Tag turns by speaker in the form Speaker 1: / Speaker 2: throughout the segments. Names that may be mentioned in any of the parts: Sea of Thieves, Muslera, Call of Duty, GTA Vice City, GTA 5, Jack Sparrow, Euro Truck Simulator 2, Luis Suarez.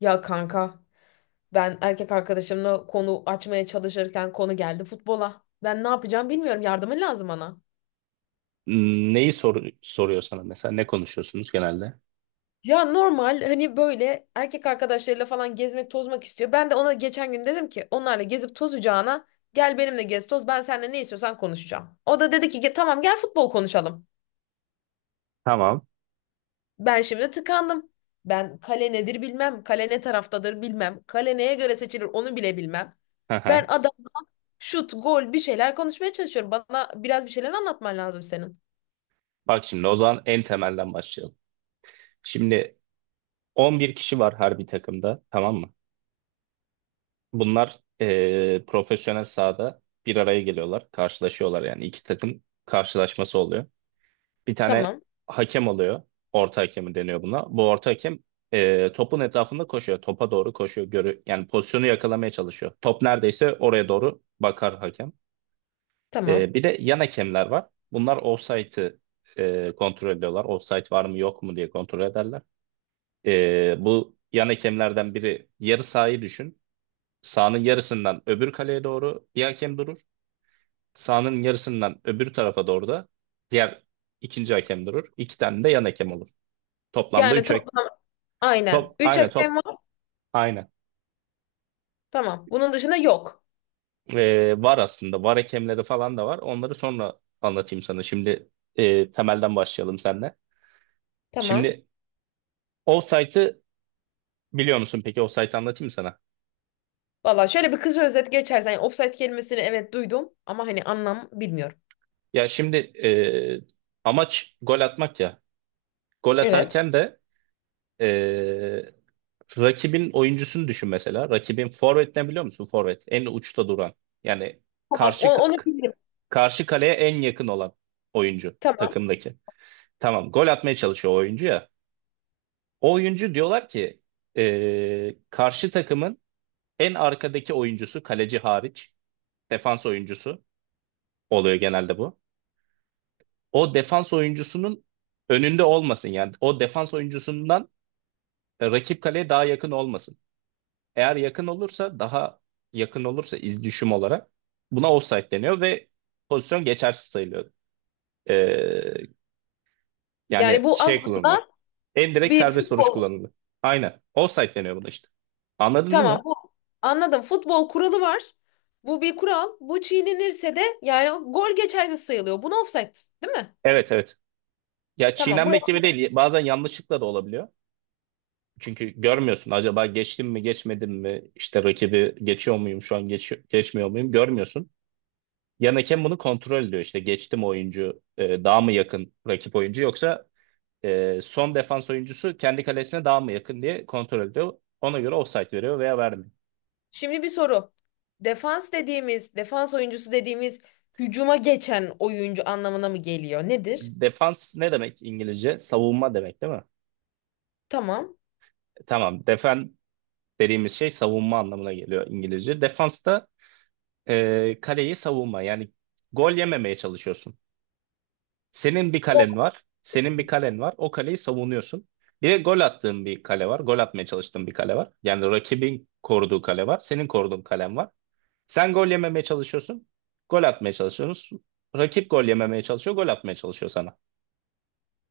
Speaker 1: Ya kanka, ben erkek arkadaşımla konu açmaya çalışırken konu geldi futbola. Ben ne yapacağım bilmiyorum, yardımın lazım bana.
Speaker 2: Neyi soruyor sana mesela? Ne konuşuyorsunuz genelde?
Speaker 1: Ya normal hani böyle erkek arkadaşlarıyla falan gezmek tozmak istiyor. Ben de ona geçen gün dedim ki onlarla gezip tozacağına gel benimle gez toz, ben seninle ne istiyorsan konuşacağım. O da dedi ki Tamam, gel futbol konuşalım."
Speaker 2: Tamam.
Speaker 1: Ben şimdi tıkandım. Ben kale nedir bilmem. Kale ne taraftadır bilmem. Kale neye göre seçilir onu bile bilmem.
Speaker 2: Hı
Speaker 1: Ben
Speaker 2: hı.
Speaker 1: adam Şut, gol, bir şeyler konuşmaya çalışıyorum. Bana biraz bir şeyler anlatman lazım senin.
Speaker 2: Bak şimdi o zaman en temelden başlayalım. Şimdi 11 kişi var her bir takımda, tamam mı? Bunlar profesyonel sahada bir araya geliyorlar. Karşılaşıyorlar, yani iki takım karşılaşması oluyor. Bir tane
Speaker 1: Tamam,
Speaker 2: hakem oluyor. Orta hakemi deniyor buna. Bu orta hakem topun etrafında koşuyor. Topa doğru koşuyor. Yani pozisyonu yakalamaya çalışıyor. Top neredeyse oraya doğru bakar hakem.
Speaker 1: tamam.
Speaker 2: Bir de yan hakemler var. Bunlar ofsaytı kontrol ediyorlar. Ofsayt var mı yok mu diye kontrol ederler. Bu yan hakemlerden biri yarı sahayı düşün. Sahanın yarısından öbür kaleye doğru bir hakem durur. Sahanın yarısından öbür tarafa doğru da diğer ikinci hakem durur. İki tane de yan hakem olur. Toplamda
Speaker 1: Yani
Speaker 2: üç hakem.
Speaker 1: toplam, aynen.
Speaker 2: Top,
Speaker 1: Üç
Speaker 2: aynı
Speaker 1: hakem
Speaker 2: top.
Speaker 1: var.
Speaker 2: Aynı.
Speaker 1: Tamam. Bunun dışında yok.
Speaker 2: Var aslında. Var, hakemleri falan da var. Onları sonra anlatayım sana. Şimdi temelden başlayalım seninle.
Speaker 1: Tamam.
Speaker 2: Şimdi Offside'ı biliyor musun peki? Offside'ı anlatayım sana.
Speaker 1: Valla şöyle bir kısa özet geçersen. Yani offside kelimesini evet duydum ama hani anlam bilmiyorum.
Speaker 2: Ya şimdi amaç gol atmak ya. Gol
Speaker 1: Evet.
Speaker 2: atarken de e, rakibin oyuncusunu düşün mesela. Rakibin forvet ne, biliyor musun? Forvet en uçta duran. Yani
Speaker 1: Tamam.
Speaker 2: karşı
Speaker 1: Onu bilirim.
Speaker 2: karşı kaleye en yakın olan oyuncu
Speaker 1: Tamam.
Speaker 2: takımdaki. Tamam, gol atmaya çalışıyor o oyuncu ya. O oyuncu diyorlar ki karşı takımın en arkadaki oyuncusu, kaleci hariç defans oyuncusu oluyor genelde bu. O defans oyuncusunun önünde olmasın yani. O defans oyuncusundan rakip kaleye daha yakın olmasın. Eğer yakın olursa daha yakın olursa, iz düşüm olarak buna offside deniyor ve pozisyon geçersiz sayılıyor. Ee,
Speaker 1: Yani
Speaker 2: yani
Speaker 1: bu
Speaker 2: şey kullanılıyor.
Speaker 1: aslında
Speaker 2: En direkt
Speaker 1: bir
Speaker 2: serbest vuruş
Speaker 1: futbol.
Speaker 2: kullanılıyor. Aynen. Offside deniyor buna işte. Anladın değil mi?
Speaker 1: Tamam. Bu anladım. Futbol kuralı var. Bu bir kural. Bu çiğnenirse de yani gol geçersiz sayılıyor. Buna offside, değil mi?
Speaker 2: Evet, evet. Ya
Speaker 1: Tamam.
Speaker 2: çiğnenmek
Speaker 1: Buraya.
Speaker 2: gibi değil. Bazen yanlışlıkla da olabiliyor. Çünkü görmüyorsun, acaba geçtim mi geçmedim mi, işte rakibi geçiyor muyum şu an, geçmiyor muyum, görmüyorsun. Yan hakem bunu kontrol ediyor. İşte geçti mi oyuncu, daha mı yakın rakip oyuncu, yoksa son defans oyuncusu kendi kalesine daha mı yakın diye kontrol ediyor. Ona göre offside veriyor veya vermiyor.
Speaker 1: Şimdi bir soru. Defans dediğimiz, defans oyuncusu dediğimiz hücuma geçen oyuncu anlamına mı geliyor? Nedir?
Speaker 2: Defans ne demek İngilizce? Savunma demek değil mi?
Speaker 1: Tamam.
Speaker 2: Tamam. Defen dediğimiz şey savunma anlamına geliyor İngilizce. Defans da kaleyi savunma. Yani gol yememeye çalışıyorsun. Senin bir
Speaker 1: O,
Speaker 2: kalen var. Senin bir kalen var. O kaleyi savunuyorsun. Bir de gol attığın bir kale var. Gol atmaya çalıştığın bir kale var. Yani rakibin koruduğu kale var. Senin koruduğun kalen var. Sen gol yememeye çalışıyorsun. Gol atmaya çalışıyorsun. Rakip gol yememeye çalışıyor. Gol atmaya çalışıyor sana.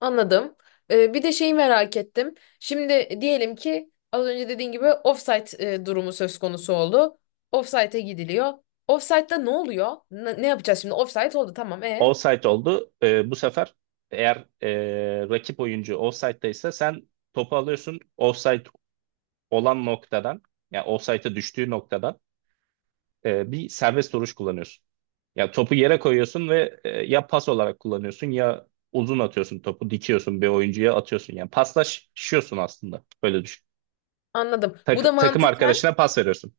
Speaker 1: anladım. Bir de şeyi merak ettim. Şimdi diyelim ki az önce dediğin gibi offside durumu söz konusu oldu. Offside'e gidiliyor. Offside'da ne oluyor? Ne, ne yapacağız şimdi? Offside oldu tamam.
Speaker 2: Offside oldu. Bu sefer eğer rakip oyuncu offside'daysa sen topu alıyorsun. Offside olan noktadan, yani offside'a düştüğü noktadan bir serbest duruş kullanıyorsun. Ya topu yere koyuyorsun ve ya pas olarak kullanıyorsun, ya uzun atıyorsun, topu dikiyorsun bir oyuncuya atıyorsun. Yani paslaşıyorsun aslında. Böyle düşün.
Speaker 1: Anladım. Bu da
Speaker 2: Takım
Speaker 1: mantıken
Speaker 2: arkadaşına pas veriyorsun.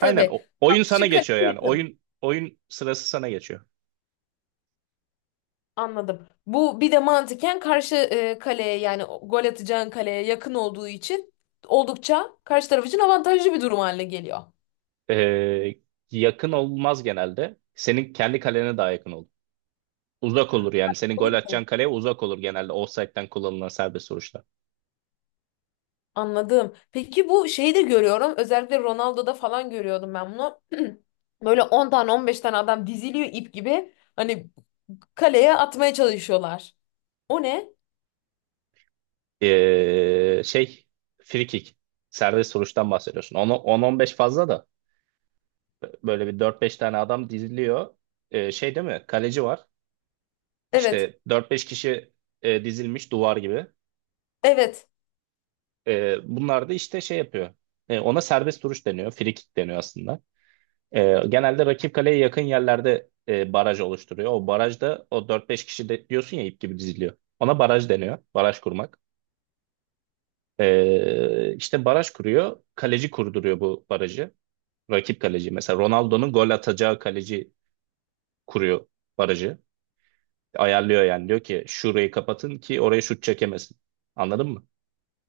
Speaker 2: Aynen, oyun sana
Speaker 1: karşı kaleye
Speaker 2: geçiyor yani.
Speaker 1: yakın.
Speaker 2: Oyun sırası sana geçiyor.
Speaker 1: Anladım. Bu bir de mantıken karşı kaleye yani gol atacağın kaleye yakın olduğu için oldukça karşı taraf için avantajlı bir durum haline geliyor.
Speaker 2: E, yakın olmaz genelde. Senin kendi kalene daha yakın olur. Uzak olur yani. Senin gol
Speaker 1: Öyle.
Speaker 2: atacağın kaleye uzak olur genelde, offside'den kullanılan serbest vuruşlar.
Speaker 1: Anladım. Peki bu şeyi de görüyorum. Özellikle Ronaldo'da falan görüyordum ben bunu. Böyle 10 tane 15 tane adam diziliyor ip gibi. Hani kaleye atmaya çalışıyorlar. O ne?
Speaker 2: Şey, free kick. Serbest vuruştan bahsediyorsun. 10-15 fazla da böyle bir dört beş tane adam diziliyor. Şey değil mi? Kaleci var.
Speaker 1: Evet.
Speaker 2: İşte dört beş kişi dizilmiş duvar gibi.
Speaker 1: Evet.
Speaker 2: Bunlar da işte şey yapıyor. Ona serbest vuruş deniyor. Free kick deniyor aslında. Genelde rakip kaleye yakın yerlerde baraj oluşturuyor. O barajda o dört beş kişi de, diyorsun ya, ip gibi diziliyor. Ona baraj deniyor. Baraj kurmak. İşte baraj kuruyor. Kaleci kurduruyor bu barajı. Rakip kaleci. Mesela Ronaldo'nun gol atacağı kaleci kuruyor barajı. Ayarlıyor yani. Diyor ki şurayı kapatın ki oraya şut çekemesin. Anladın mı?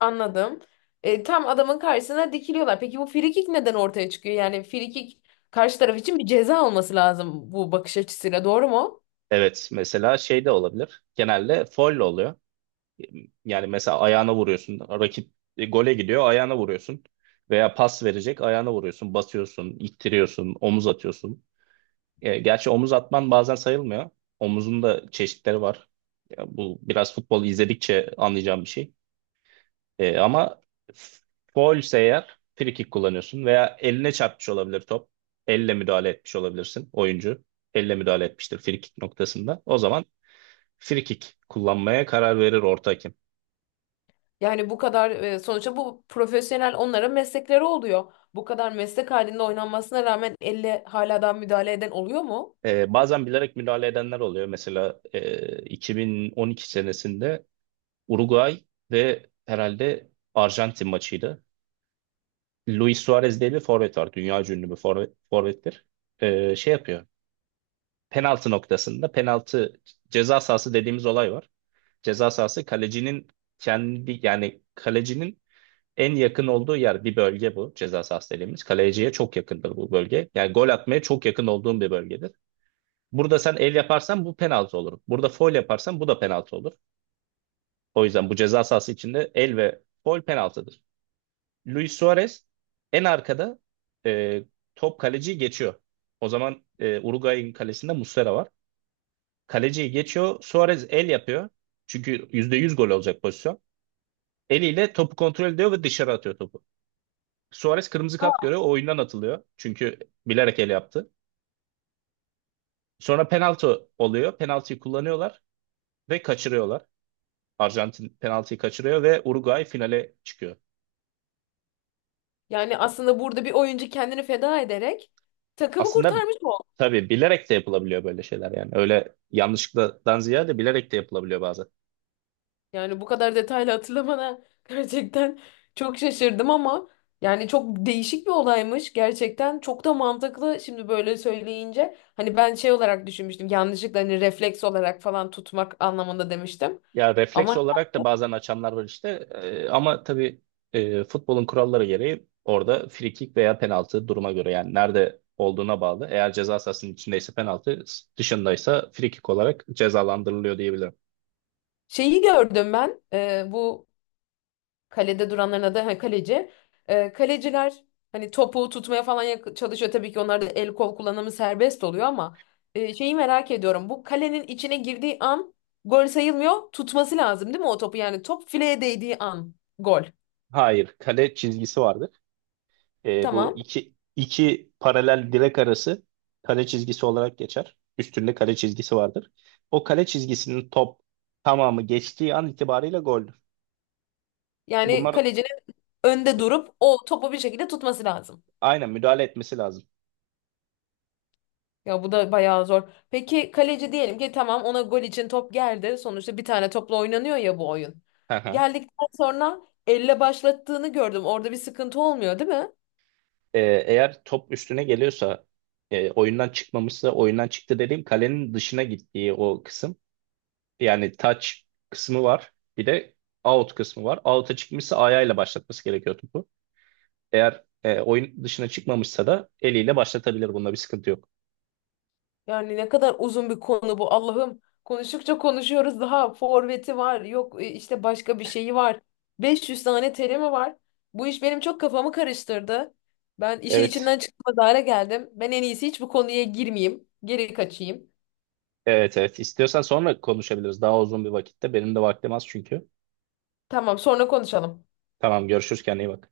Speaker 1: Anladım. Tam adamın karşısına dikiliyorlar. Peki bu frikik neden ortaya çıkıyor? Yani frikik karşı taraf için bir ceza olması lazım bu bakış açısıyla. Doğru mu?
Speaker 2: Evet. Mesela şey de olabilir. Genelde foul oluyor. Yani mesela ayağına vuruyorsun. Rakip gole gidiyor, ayağına vuruyorsun. Veya pas verecek, ayağına vuruyorsun. Basıyorsun, ittiriyorsun, omuz atıyorsun. Gerçi omuz atman bazen sayılmıyor. Omuzun da çeşitleri var. Ya bu biraz futbol izledikçe anlayacağım bir şey. Ama faul ise eğer free kick kullanıyorsun, veya eline çarpmış olabilir top. Elle müdahale etmiş olabilirsin oyuncu. Elle müdahale etmiştir free kick noktasında. O zaman free kick kullanmaya karar verir orta hakem.
Speaker 1: Yani bu kadar sonuçta bu profesyonel onların meslekleri oluyor. Bu kadar meslek halinde oynanmasına rağmen elle hala daha müdahale eden oluyor mu?
Speaker 2: Bazen bilerek müdahale edenler oluyor. Mesela 2012 senesinde Uruguay ve herhalde Arjantin maçıydı. Luis Suarez diye bir forvet var. Dünya ünlü bir forvettir. Şey yapıyor. Penaltı noktasında penaltı, ceza sahası dediğimiz olay var. Ceza sahası kalecinin kendi, yani kalecinin en yakın olduğu yer, bir bölge bu ceza sahası dediğimiz. Kaleciye çok yakındır bu bölge. Yani gol atmaya çok yakın olduğum bir bölgedir. Burada sen el yaparsan bu penaltı olur. Burada faul yaparsan bu da penaltı olur. O yüzden bu ceza sahası içinde el ve faul penaltıdır. Luis Suarez en arkada, e, top kaleciyi geçiyor. O zaman Uruguay'ın kalesinde Muslera var. Kaleciyi geçiyor. Suarez el yapıyor. Çünkü %100 gol olacak pozisyon. Eliyle topu kontrol ediyor ve dışarı atıyor topu. Suarez kırmızı kart görüyor. O oyundan atılıyor. Çünkü bilerek el yaptı. Sonra penaltı oluyor. Penaltıyı kullanıyorlar ve kaçırıyorlar. Arjantin penaltıyı kaçırıyor ve Uruguay finale çıkıyor.
Speaker 1: Yani aslında burada bir oyuncu kendini feda ederek takımı
Speaker 2: Aslında
Speaker 1: kurtarmış.
Speaker 2: tabii bilerek de yapılabiliyor böyle şeyler yani. Öyle yanlışlıktan ziyade bilerek de yapılabiliyor bazen.
Speaker 1: Yani bu kadar detaylı hatırlamana gerçekten çok şaşırdım ama yani çok değişik bir olaymış. Gerçekten çok da mantıklı şimdi böyle söyleyince. Hani ben şey olarak düşünmüştüm, yanlışlıkla hani refleks olarak falan tutmak anlamında demiştim.
Speaker 2: Ya refleks
Speaker 1: Ama
Speaker 2: olarak da bazen açanlar var işte. Ama tabii futbolun kuralları gereği orada free kick veya penaltı, duruma göre yani nerede olduğuna bağlı. Eğer ceza sahasının içindeyse penaltı, dışındaysa free kick olarak cezalandırılıyor diyebilirim.
Speaker 1: şeyi gördüm ben bu kalede duranların adı ha, kaleci. Kaleciler hani topu tutmaya falan çalışıyor. Tabii ki onlarda el kol kullanımı serbest oluyor ama şeyi merak ediyorum. Bu kalenin içine girdiği an gol sayılmıyor. Tutması lazım değil mi o topu? Yani top fileye değdiği an gol.
Speaker 2: Hayır, kale çizgisi vardı. Bu
Speaker 1: Tamam.
Speaker 2: iki paralel direk arası kale çizgisi olarak geçer. Üstünde kale çizgisi vardır. O kale çizgisinin top tamamı geçtiği an itibariyle goldür.
Speaker 1: Yani
Speaker 2: Bunlar
Speaker 1: kalecinin önde durup o topu bir şekilde tutması lazım.
Speaker 2: aynen müdahale etmesi lazım.
Speaker 1: Ya bu da bayağı zor. Peki kaleci diyelim ki tamam ona gol için top geldi. Sonuçta bir tane topla oynanıyor ya bu oyun.
Speaker 2: Hı hı.
Speaker 1: Geldikten sonra elle başlattığını gördüm. Orada bir sıkıntı olmuyor, değil mi?
Speaker 2: E, eğer top üstüne geliyorsa oyundan çıkmamışsa, oyundan çıktı dediğim kalenin dışına gittiği o kısım. Yani touch kısmı var. Bir de out kısmı var. Out'a çıkmışsa ayağıyla başlatması gerekiyor topu. Eğer oyun dışına çıkmamışsa da eliyle başlatabilir. Bunda bir sıkıntı yok.
Speaker 1: Yani ne kadar uzun bir konu bu Allah'ım. Konuştukça konuşuyoruz daha forveti var yok işte başka bir şeyi var. 500 tane terimi var. Bu iş benim çok kafamı karıştırdı. Ben işin
Speaker 2: Evet.
Speaker 1: içinden çıkmaz hale geldim. Ben en iyisi hiç bu konuya girmeyeyim. Geri kaçayım.
Speaker 2: Evet, evet. İstiyorsan sonra konuşabiliriz. Daha uzun bir vakitte. Benim de vaktim az çünkü.
Speaker 1: Tamam sonra konuşalım.
Speaker 2: Tamam, görüşürüz, kendine iyi bak.